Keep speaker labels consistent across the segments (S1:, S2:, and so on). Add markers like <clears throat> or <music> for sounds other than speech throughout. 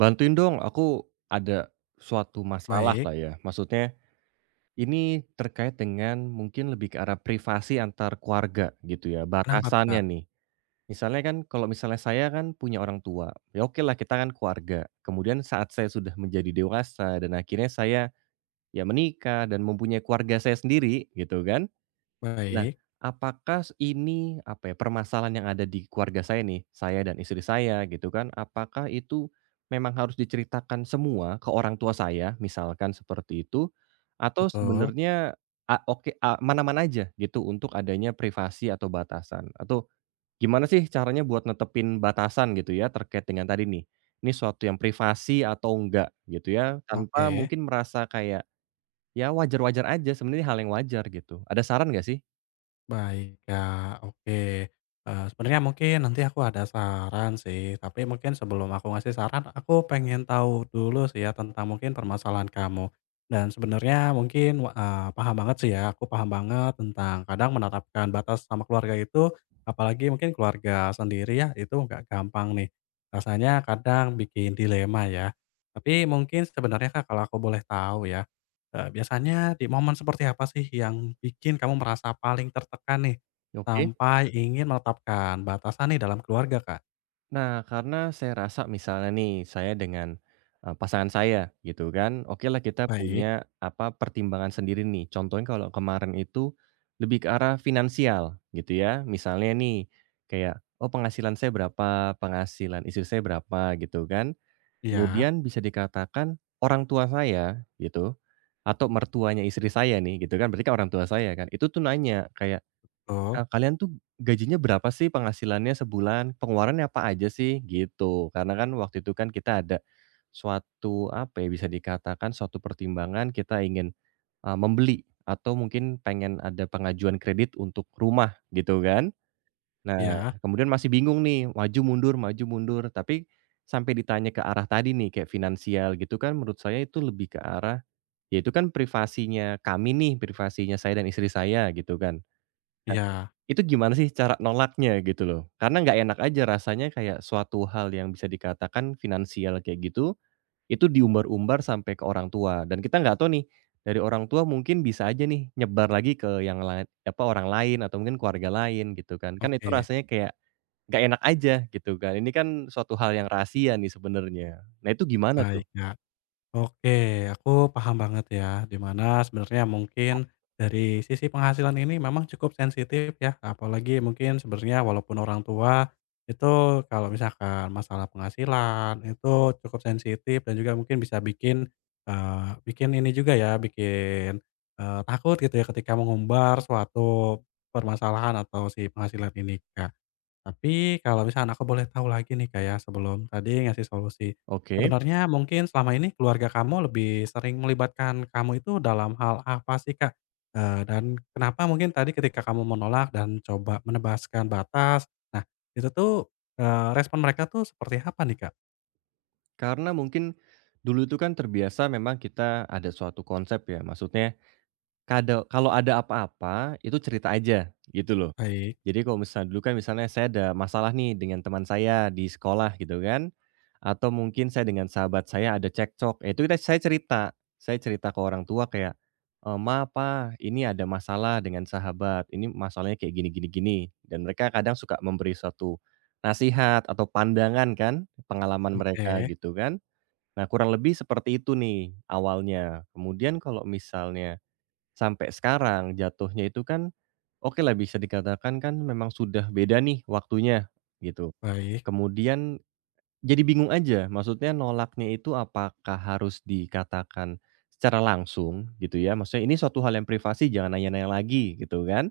S1: Bantuin dong, aku ada suatu masalah
S2: Baik,
S1: lah ya. Maksudnya ini terkait dengan mungkin lebih ke arah privasi antar keluarga gitu ya,
S2: kenapa tuh,
S1: batasannya
S2: Kak?
S1: nih. Misalnya kan kalau misalnya saya kan punya orang tua, ya oke lah kita kan keluarga. Kemudian saat saya sudah menjadi dewasa dan akhirnya saya ya menikah dan mempunyai keluarga saya sendiri gitu kan. Nah,
S2: Baik,
S1: apakah ini, apa ya, permasalahan yang ada di keluarga saya nih, saya dan istri saya gitu kan, apakah itu memang harus diceritakan semua ke orang tua saya, misalkan seperti itu, atau
S2: betul,
S1: sebenarnya oke, mana aman aja gitu untuk adanya privasi atau batasan? Atau gimana sih caranya buat netepin batasan gitu ya terkait dengan tadi nih, ini suatu yang privasi atau enggak gitu ya, tanpa
S2: oke,
S1: mungkin merasa kayak, ya wajar-wajar aja, sebenarnya hal yang wajar gitu. Ada saran nggak sih?
S2: baik, Kak, oke. Sebenarnya mungkin nanti aku ada saran sih, tapi mungkin sebelum aku ngasih saran, aku pengen tahu dulu sih ya tentang mungkin permasalahan kamu. Dan sebenarnya mungkin, paham banget sih ya, aku paham banget tentang kadang menerapkan batas sama keluarga itu, apalagi mungkin keluarga sendiri ya, itu nggak gampang nih. Rasanya kadang bikin dilema ya. Tapi mungkin sebenarnya, Kak, kalau aku boleh tahu ya. Biasanya di momen seperti apa sih yang bikin kamu merasa paling tertekan nih,
S1: Oke.
S2: sampai ingin menetapkan batasan nih dalam keluarga, Kak?
S1: Nah, karena saya rasa misalnya nih, saya dengan, pasangan saya gitu kan, oke lah kita
S2: Baik.
S1: punya apa, pertimbangan sendiri nih. Contohnya kalau kemarin itu lebih ke arah finansial gitu ya. Misalnya nih, kayak, "Oh penghasilan saya berapa, penghasilan istri saya berapa," gitu kan.
S2: Iya,
S1: Kemudian bisa dikatakan orang tua saya gitu, atau mertuanya istri saya nih gitu kan, berarti kan orang tua saya kan, itu tuh nanya kayak
S2: betul,
S1: Kalian tuh gajinya berapa sih penghasilannya sebulan? Pengeluarannya apa aja sih? Gitu. Karena kan waktu itu kan kita ada suatu, apa ya, bisa dikatakan suatu pertimbangan kita ingin, membeli atau mungkin pengen ada pengajuan kredit untuk rumah, gitu kan. Nah,
S2: iya,
S1: kemudian masih bingung nih, maju mundur, tapi sampai ditanya ke arah tadi nih, kayak finansial gitu kan menurut saya itu lebih ke arah, ya itu kan privasinya kami nih, privasinya saya dan istri saya, gitu kan.
S2: iya,
S1: Itu gimana sih cara nolaknya gitu loh? Karena nggak enak aja rasanya kayak suatu hal yang bisa dikatakan finansial kayak gitu, itu diumbar-umbar sampai ke orang tua dan kita nggak tahu nih, dari orang tua mungkin bisa aja nih nyebar lagi ke yang lain apa, orang lain atau mungkin keluarga lain gitu kan. Kan itu
S2: oke,
S1: rasanya kayak nggak enak aja gitu kan. Ini kan suatu hal yang rahasia nih sebenarnya. Nah itu gimana tuh?
S2: baik, Kak. Oke, aku paham banget ya, di mana sebenarnya mungkin dari sisi penghasilan ini memang cukup sensitif ya, apalagi mungkin sebenarnya walaupun orang tua itu kalau misalkan masalah penghasilan itu cukup sensitif dan juga mungkin bisa bikin bikin ini juga ya, bikin takut gitu ya ketika mengumbar suatu permasalahan atau si penghasilan ini Kak. Tapi kalau misalnya aku boleh tahu lagi nih Kak ya, sebelum tadi ngasih solusi.
S1: Oke,
S2: Sebenarnya mungkin selama ini keluarga kamu lebih sering melibatkan kamu itu dalam hal apa sih Kak? Dan kenapa mungkin tadi ketika kamu menolak dan coba menebaskan batas, nah itu tuh, respon mereka tuh seperti apa nih Kak?
S1: karena mungkin dulu itu kan terbiasa memang kita ada suatu konsep ya, maksudnya Kado kalau ada apa-apa, itu cerita aja, gitu loh.
S2: Baik,
S1: Jadi kalau misalnya dulu kan misalnya saya ada masalah nih dengan teman saya di sekolah gitu kan, atau mungkin saya dengan sahabat saya ada cekcok, itu saya cerita. Saya cerita ke orang tua kayak, "Ma, Pa, ini ada masalah dengan sahabat, ini masalahnya kayak gini gini gini." Dan mereka kadang suka memberi suatu nasihat atau pandangan kan, pengalaman mereka
S2: oke,
S1: gitu kan. Nah kurang lebih seperti itu nih awalnya. Kemudian kalau misalnya sampai sekarang jatuhnya itu kan, oke lah bisa dikatakan kan memang sudah beda nih waktunya, gitu.
S2: baik,
S1: Kemudian jadi bingung aja, maksudnya nolaknya itu apakah harus dikatakan secara langsung gitu ya, maksudnya ini suatu hal yang privasi jangan nanya-nanya lagi gitu kan,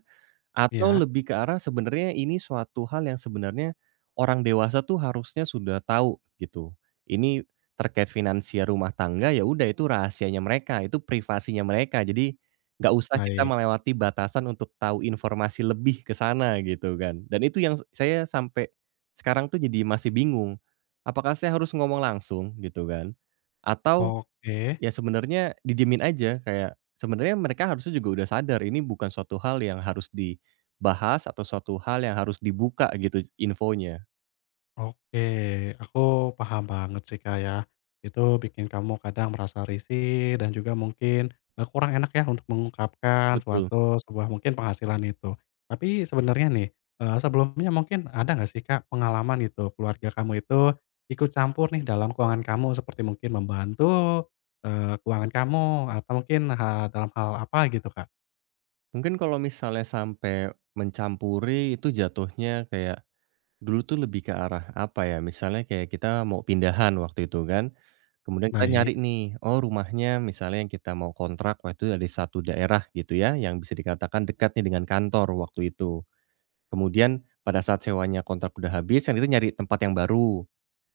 S1: atau
S2: iya,
S1: lebih ke arah sebenarnya ini suatu hal yang sebenarnya orang dewasa tuh harusnya sudah tahu gitu. Ini terkait finansial rumah tangga, ya udah itu rahasianya mereka, itu privasinya mereka. Jadi nggak usah kita
S2: baik,
S1: melewati batasan untuk tahu informasi lebih ke sana gitu kan. Dan itu yang saya sampai sekarang tuh jadi masih bingung, apakah saya harus ngomong langsung gitu kan, atau
S2: oke.
S1: ya sebenarnya didiemin aja, kayak sebenarnya mereka harusnya juga udah sadar ini bukan suatu hal yang harus dibahas atau suatu hal yang harus dibuka gitu infonya.
S2: Oke, aku paham banget sih, Kak, ya. Itu bikin kamu kadang merasa risih dan juga mungkin, kurang enak ya untuk mengungkapkan
S1: Betul.
S2: suatu sebuah mungkin penghasilan itu. Tapi sebenarnya nih, sebelumnya mungkin ada nggak sih, Kak, pengalaman gitu keluarga kamu itu ikut campur nih dalam keuangan kamu seperti mungkin membantu, keuangan kamu atau mungkin ha dalam hal apa gitu, Kak?
S1: Mungkin kalau misalnya sampai mencampuri itu jatuhnya kayak dulu tuh lebih ke arah apa ya, misalnya kayak kita mau pindahan waktu itu kan, kemudian kita nyari
S2: Baik,
S1: nih, oh rumahnya misalnya yang kita mau kontrak waktu itu ada di satu daerah gitu ya, yang bisa dikatakan dekat nih dengan kantor waktu itu. Kemudian pada saat sewanya kontrak udah habis, yang itu nyari tempat yang baru.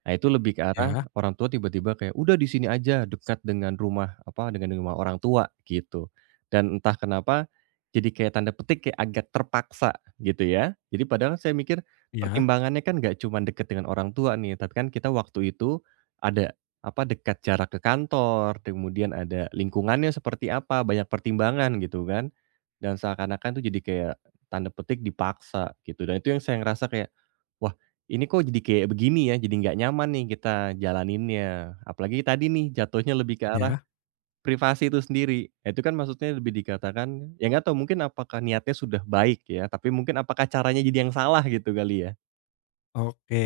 S1: Nah, itu lebih ke arah
S2: ya,
S1: orang tua tiba-tiba kayak, "Udah di sini aja, dekat dengan rumah apa, dengan rumah orang tua," gitu. Dan entah kenapa jadi kayak tanda petik kayak agak terpaksa gitu ya. Jadi padahal saya mikir
S2: ya,
S1: pertimbangannya kan nggak cuma dekat dengan orang tua nih, tapi kan kita waktu itu ada apa, dekat jarak ke kantor, kemudian ada lingkungannya seperti apa, banyak pertimbangan gitu kan. Dan seakan-akan tuh jadi kayak tanda petik dipaksa gitu dan itu yang saya ngerasa kayak, "Wah ini kok jadi kayak begini ya, jadi nggak nyaman nih kita jalaninnya." Apalagi tadi nih jatuhnya lebih ke arah
S2: ya.
S1: privasi itu sendiri. Ya, itu kan maksudnya lebih dikatakan ya nggak tahu mungkin apakah niatnya sudah baik ya, tapi mungkin apakah caranya jadi yang salah gitu kali ya?
S2: Oke.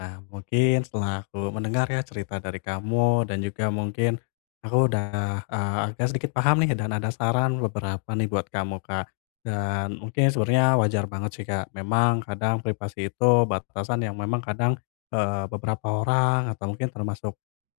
S2: Nah, mungkin setelah aku mendengar ya cerita dari kamu dan juga mungkin aku udah, agak sedikit paham nih dan ada saran beberapa nih buat kamu, Kak. Dan mungkin sebenarnya wajar banget sih, Kak. Memang kadang privasi itu batasan yang memang kadang, beberapa orang atau mungkin termasuk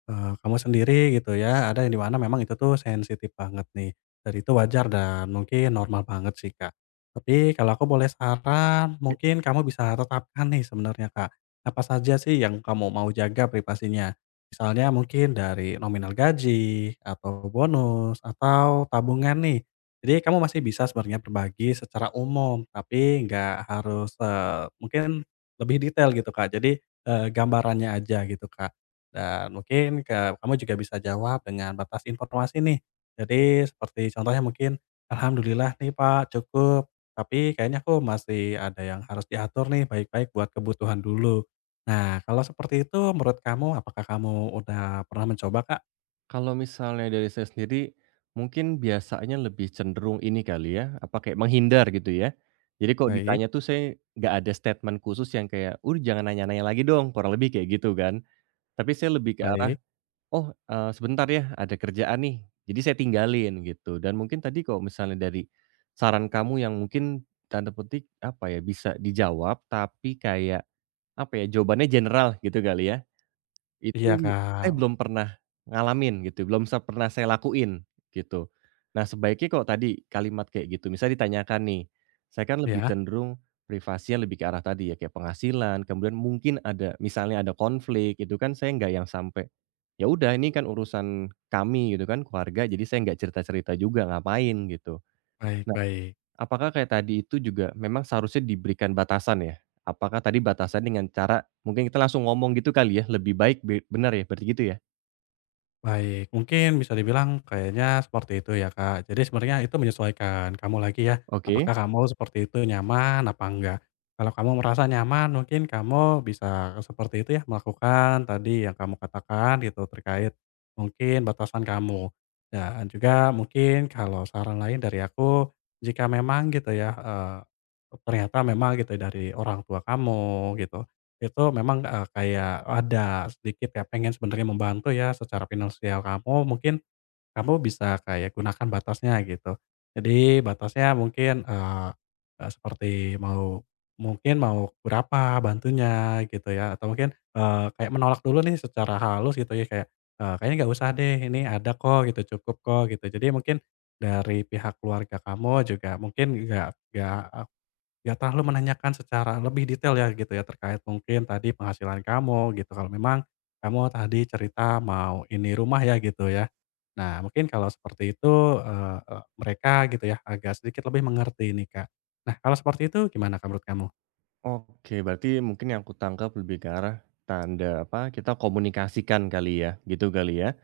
S2: Kamu sendiri gitu ya, ada yang di mana memang itu tuh sensitif banget nih, dan itu wajar dan mungkin normal banget sih, Kak. Tapi kalau aku boleh saran, mungkin kamu bisa tetapkan nih sebenarnya, Kak, apa saja sih yang kamu mau jaga privasinya. Misalnya mungkin dari nominal gaji, atau bonus, atau tabungan nih. Jadi kamu masih bisa sebenarnya berbagi secara umum, tapi nggak harus, mungkin lebih detail gitu, Kak. Jadi, gambarannya aja gitu, Kak. Dan mungkin ke kamu juga bisa jawab dengan batas informasi nih. Jadi seperti contohnya mungkin, "Alhamdulillah nih Pak cukup, tapi kayaknya aku masih ada yang harus diatur nih baik-baik buat kebutuhan dulu." Nah, kalau seperti itu menurut kamu apakah kamu udah pernah mencoba, Kak?
S1: Kalau misalnya dari saya sendiri, mungkin biasanya lebih cenderung ini kali ya, apa, kayak menghindar gitu ya. Jadi kalau
S2: Baik
S1: ditanya tuh saya nggak ada statement khusus yang kayak, "udah jangan nanya-nanya lagi dong," kurang lebih kayak gitu kan. Tapi saya lebih ke arah,
S2: baik.
S1: "Oh, sebentar ya ada kerjaan nih." Jadi saya tinggalin gitu. Dan mungkin tadi kalau misalnya dari saran kamu yang mungkin tanda petik, apa ya, bisa dijawab tapi kayak, apa ya, jawabannya general gitu kali ya.
S2: Iya,
S1: Itu
S2: Kak.
S1: saya belum pernah ngalamin gitu, belum pernah saya lakuin gitu. Nah, sebaiknya kok tadi kalimat kayak gitu, misalnya ditanyakan nih, saya kan lebih
S2: Iya,
S1: cenderung privasinya lebih ke arah tadi ya, kayak penghasilan, kemudian mungkin ada misalnya ada konflik itu kan saya nggak yang sampai, "Ya udah ini kan urusan kami," gitu kan, "keluarga, jadi saya nggak cerita-cerita juga, ngapain," gitu.
S2: baik baik.
S1: Apakah kayak tadi itu juga memang seharusnya diberikan batasan ya? Apakah tadi batasan dengan cara mungkin kita langsung ngomong gitu kali ya, lebih baik bener ya, berarti gitu ya?
S2: Baik, mungkin bisa dibilang kayaknya seperti itu ya, Kak. Jadi sebenarnya itu menyesuaikan kamu lagi ya,
S1: Oke.
S2: apakah kamu seperti itu nyaman apa enggak. Kalau kamu merasa nyaman mungkin kamu bisa seperti itu ya, melakukan tadi yang kamu katakan gitu terkait mungkin batasan kamu. Dan juga mungkin kalau saran lain dari aku, jika memang gitu ya, ternyata memang gitu dari orang tua kamu gitu itu memang, kayak ada sedikit ya pengen sebenarnya membantu ya secara finansial kamu, mungkin kamu bisa kayak gunakan batasnya gitu. Jadi batasnya mungkin, eee eee, seperti mau mungkin mau berapa bantunya gitu ya, atau mungkin, kayak menolak dulu nih secara halus gitu ya kayak, "Kayaknya nggak usah deh, ini ada kok gitu, cukup kok," gitu. Jadi mungkin dari pihak keluarga kamu juga mungkin nggak Nggak terlalu menanyakan secara lebih detail ya gitu ya, terkait mungkin tadi penghasilan kamu gitu, kalau memang kamu tadi cerita mau ini rumah ya gitu ya. Nah mungkin kalau seperti itu, eee eee, mereka gitu ya agak sedikit lebih mengerti nih, Kak. Nah kalau seperti itu gimana Kak menurut kamu?
S1: Oke, berarti mungkin yang aku tangkap lebih ke arah tanda apa, kita komunikasikan kali ya, gitu kali ya.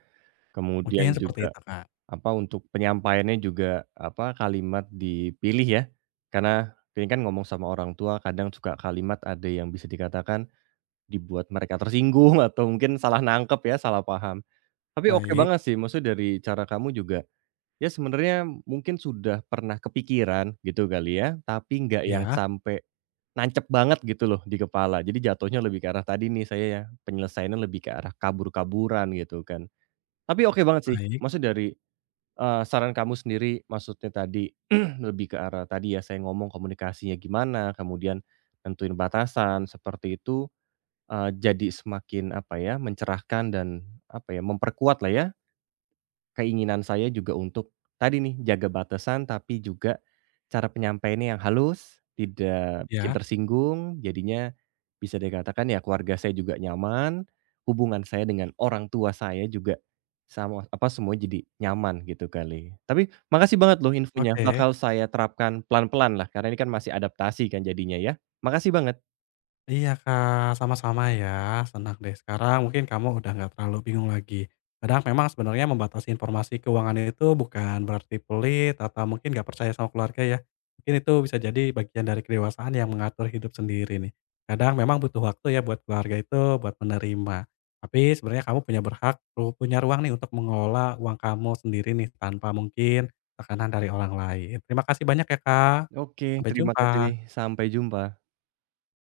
S2: Mungkin
S1: Kemudian
S2: seperti
S1: juga
S2: itu, Kak.
S1: apa, untuk penyampaiannya juga apa, kalimat dipilih ya. Karena ini kan ngomong sama orang tua kadang suka kalimat ada yang bisa dikatakan dibuat mereka tersinggung <laughs> atau mungkin salah nangkep ya, salah paham. Tapi oke
S2: Baik,
S1: banget sih, maksudnya dari cara kamu juga, ya sebenarnya mungkin sudah pernah kepikiran gitu kali ya, tapi nggak yang
S2: ya
S1: sampai nancep banget gitu loh di kepala. Jadi jatuhnya lebih ke arah tadi nih saya ya, penyelesaiannya lebih ke arah kabur-kaburan gitu kan. Tapi oke banget sih,
S2: baik,
S1: maksudnya dari, saran kamu sendiri, maksudnya tadi <clears throat> lebih ke arah tadi ya saya ngomong komunikasinya gimana, kemudian tentuin batasan seperti itu, jadi semakin apa ya, mencerahkan dan apa ya, memperkuat lah ya keinginan saya juga untuk tadi nih, jaga batasan tapi juga cara penyampaiannya yang halus, tidak bikin
S2: ya
S1: tersinggung, jadinya bisa dikatakan ya keluarga saya juga nyaman, hubungan saya dengan orang tua saya juga sama apa, semua jadi nyaman gitu kali. Tapi makasih banget loh infonya,
S2: oke.
S1: bakal saya terapkan pelan-pelan lah karena ini kan masih adaptasi kan jadinya ya. Makasih banget.
S2: Iya Kak, sama-sama ya, senang deh sekarang mungkin kamu udah nggak terlalu bingung lagi. Kadang memang sebenarnya membatasi informasi keuangan itu bukan berarti pelit atau mungkin nggak percaya sama keluarga ya. Mungkin itu bisa jadi bagian dari kedewasaan yang mengatur hidup sendiri nih. Kadang memang butuh waktu ya buat keluarga itu buat menerima. Tapi sebenarnya kamu punya berhak, punya ruang nih untuk mengelola uang kamu sendiri nih tanpa mungkin tekanan dari orang lain. Terima kasih banyak ya Kak,
S1: Oke,
S2: sampai
S1: terima kasih,
S2: jumpa.
S1: sampai jumpa.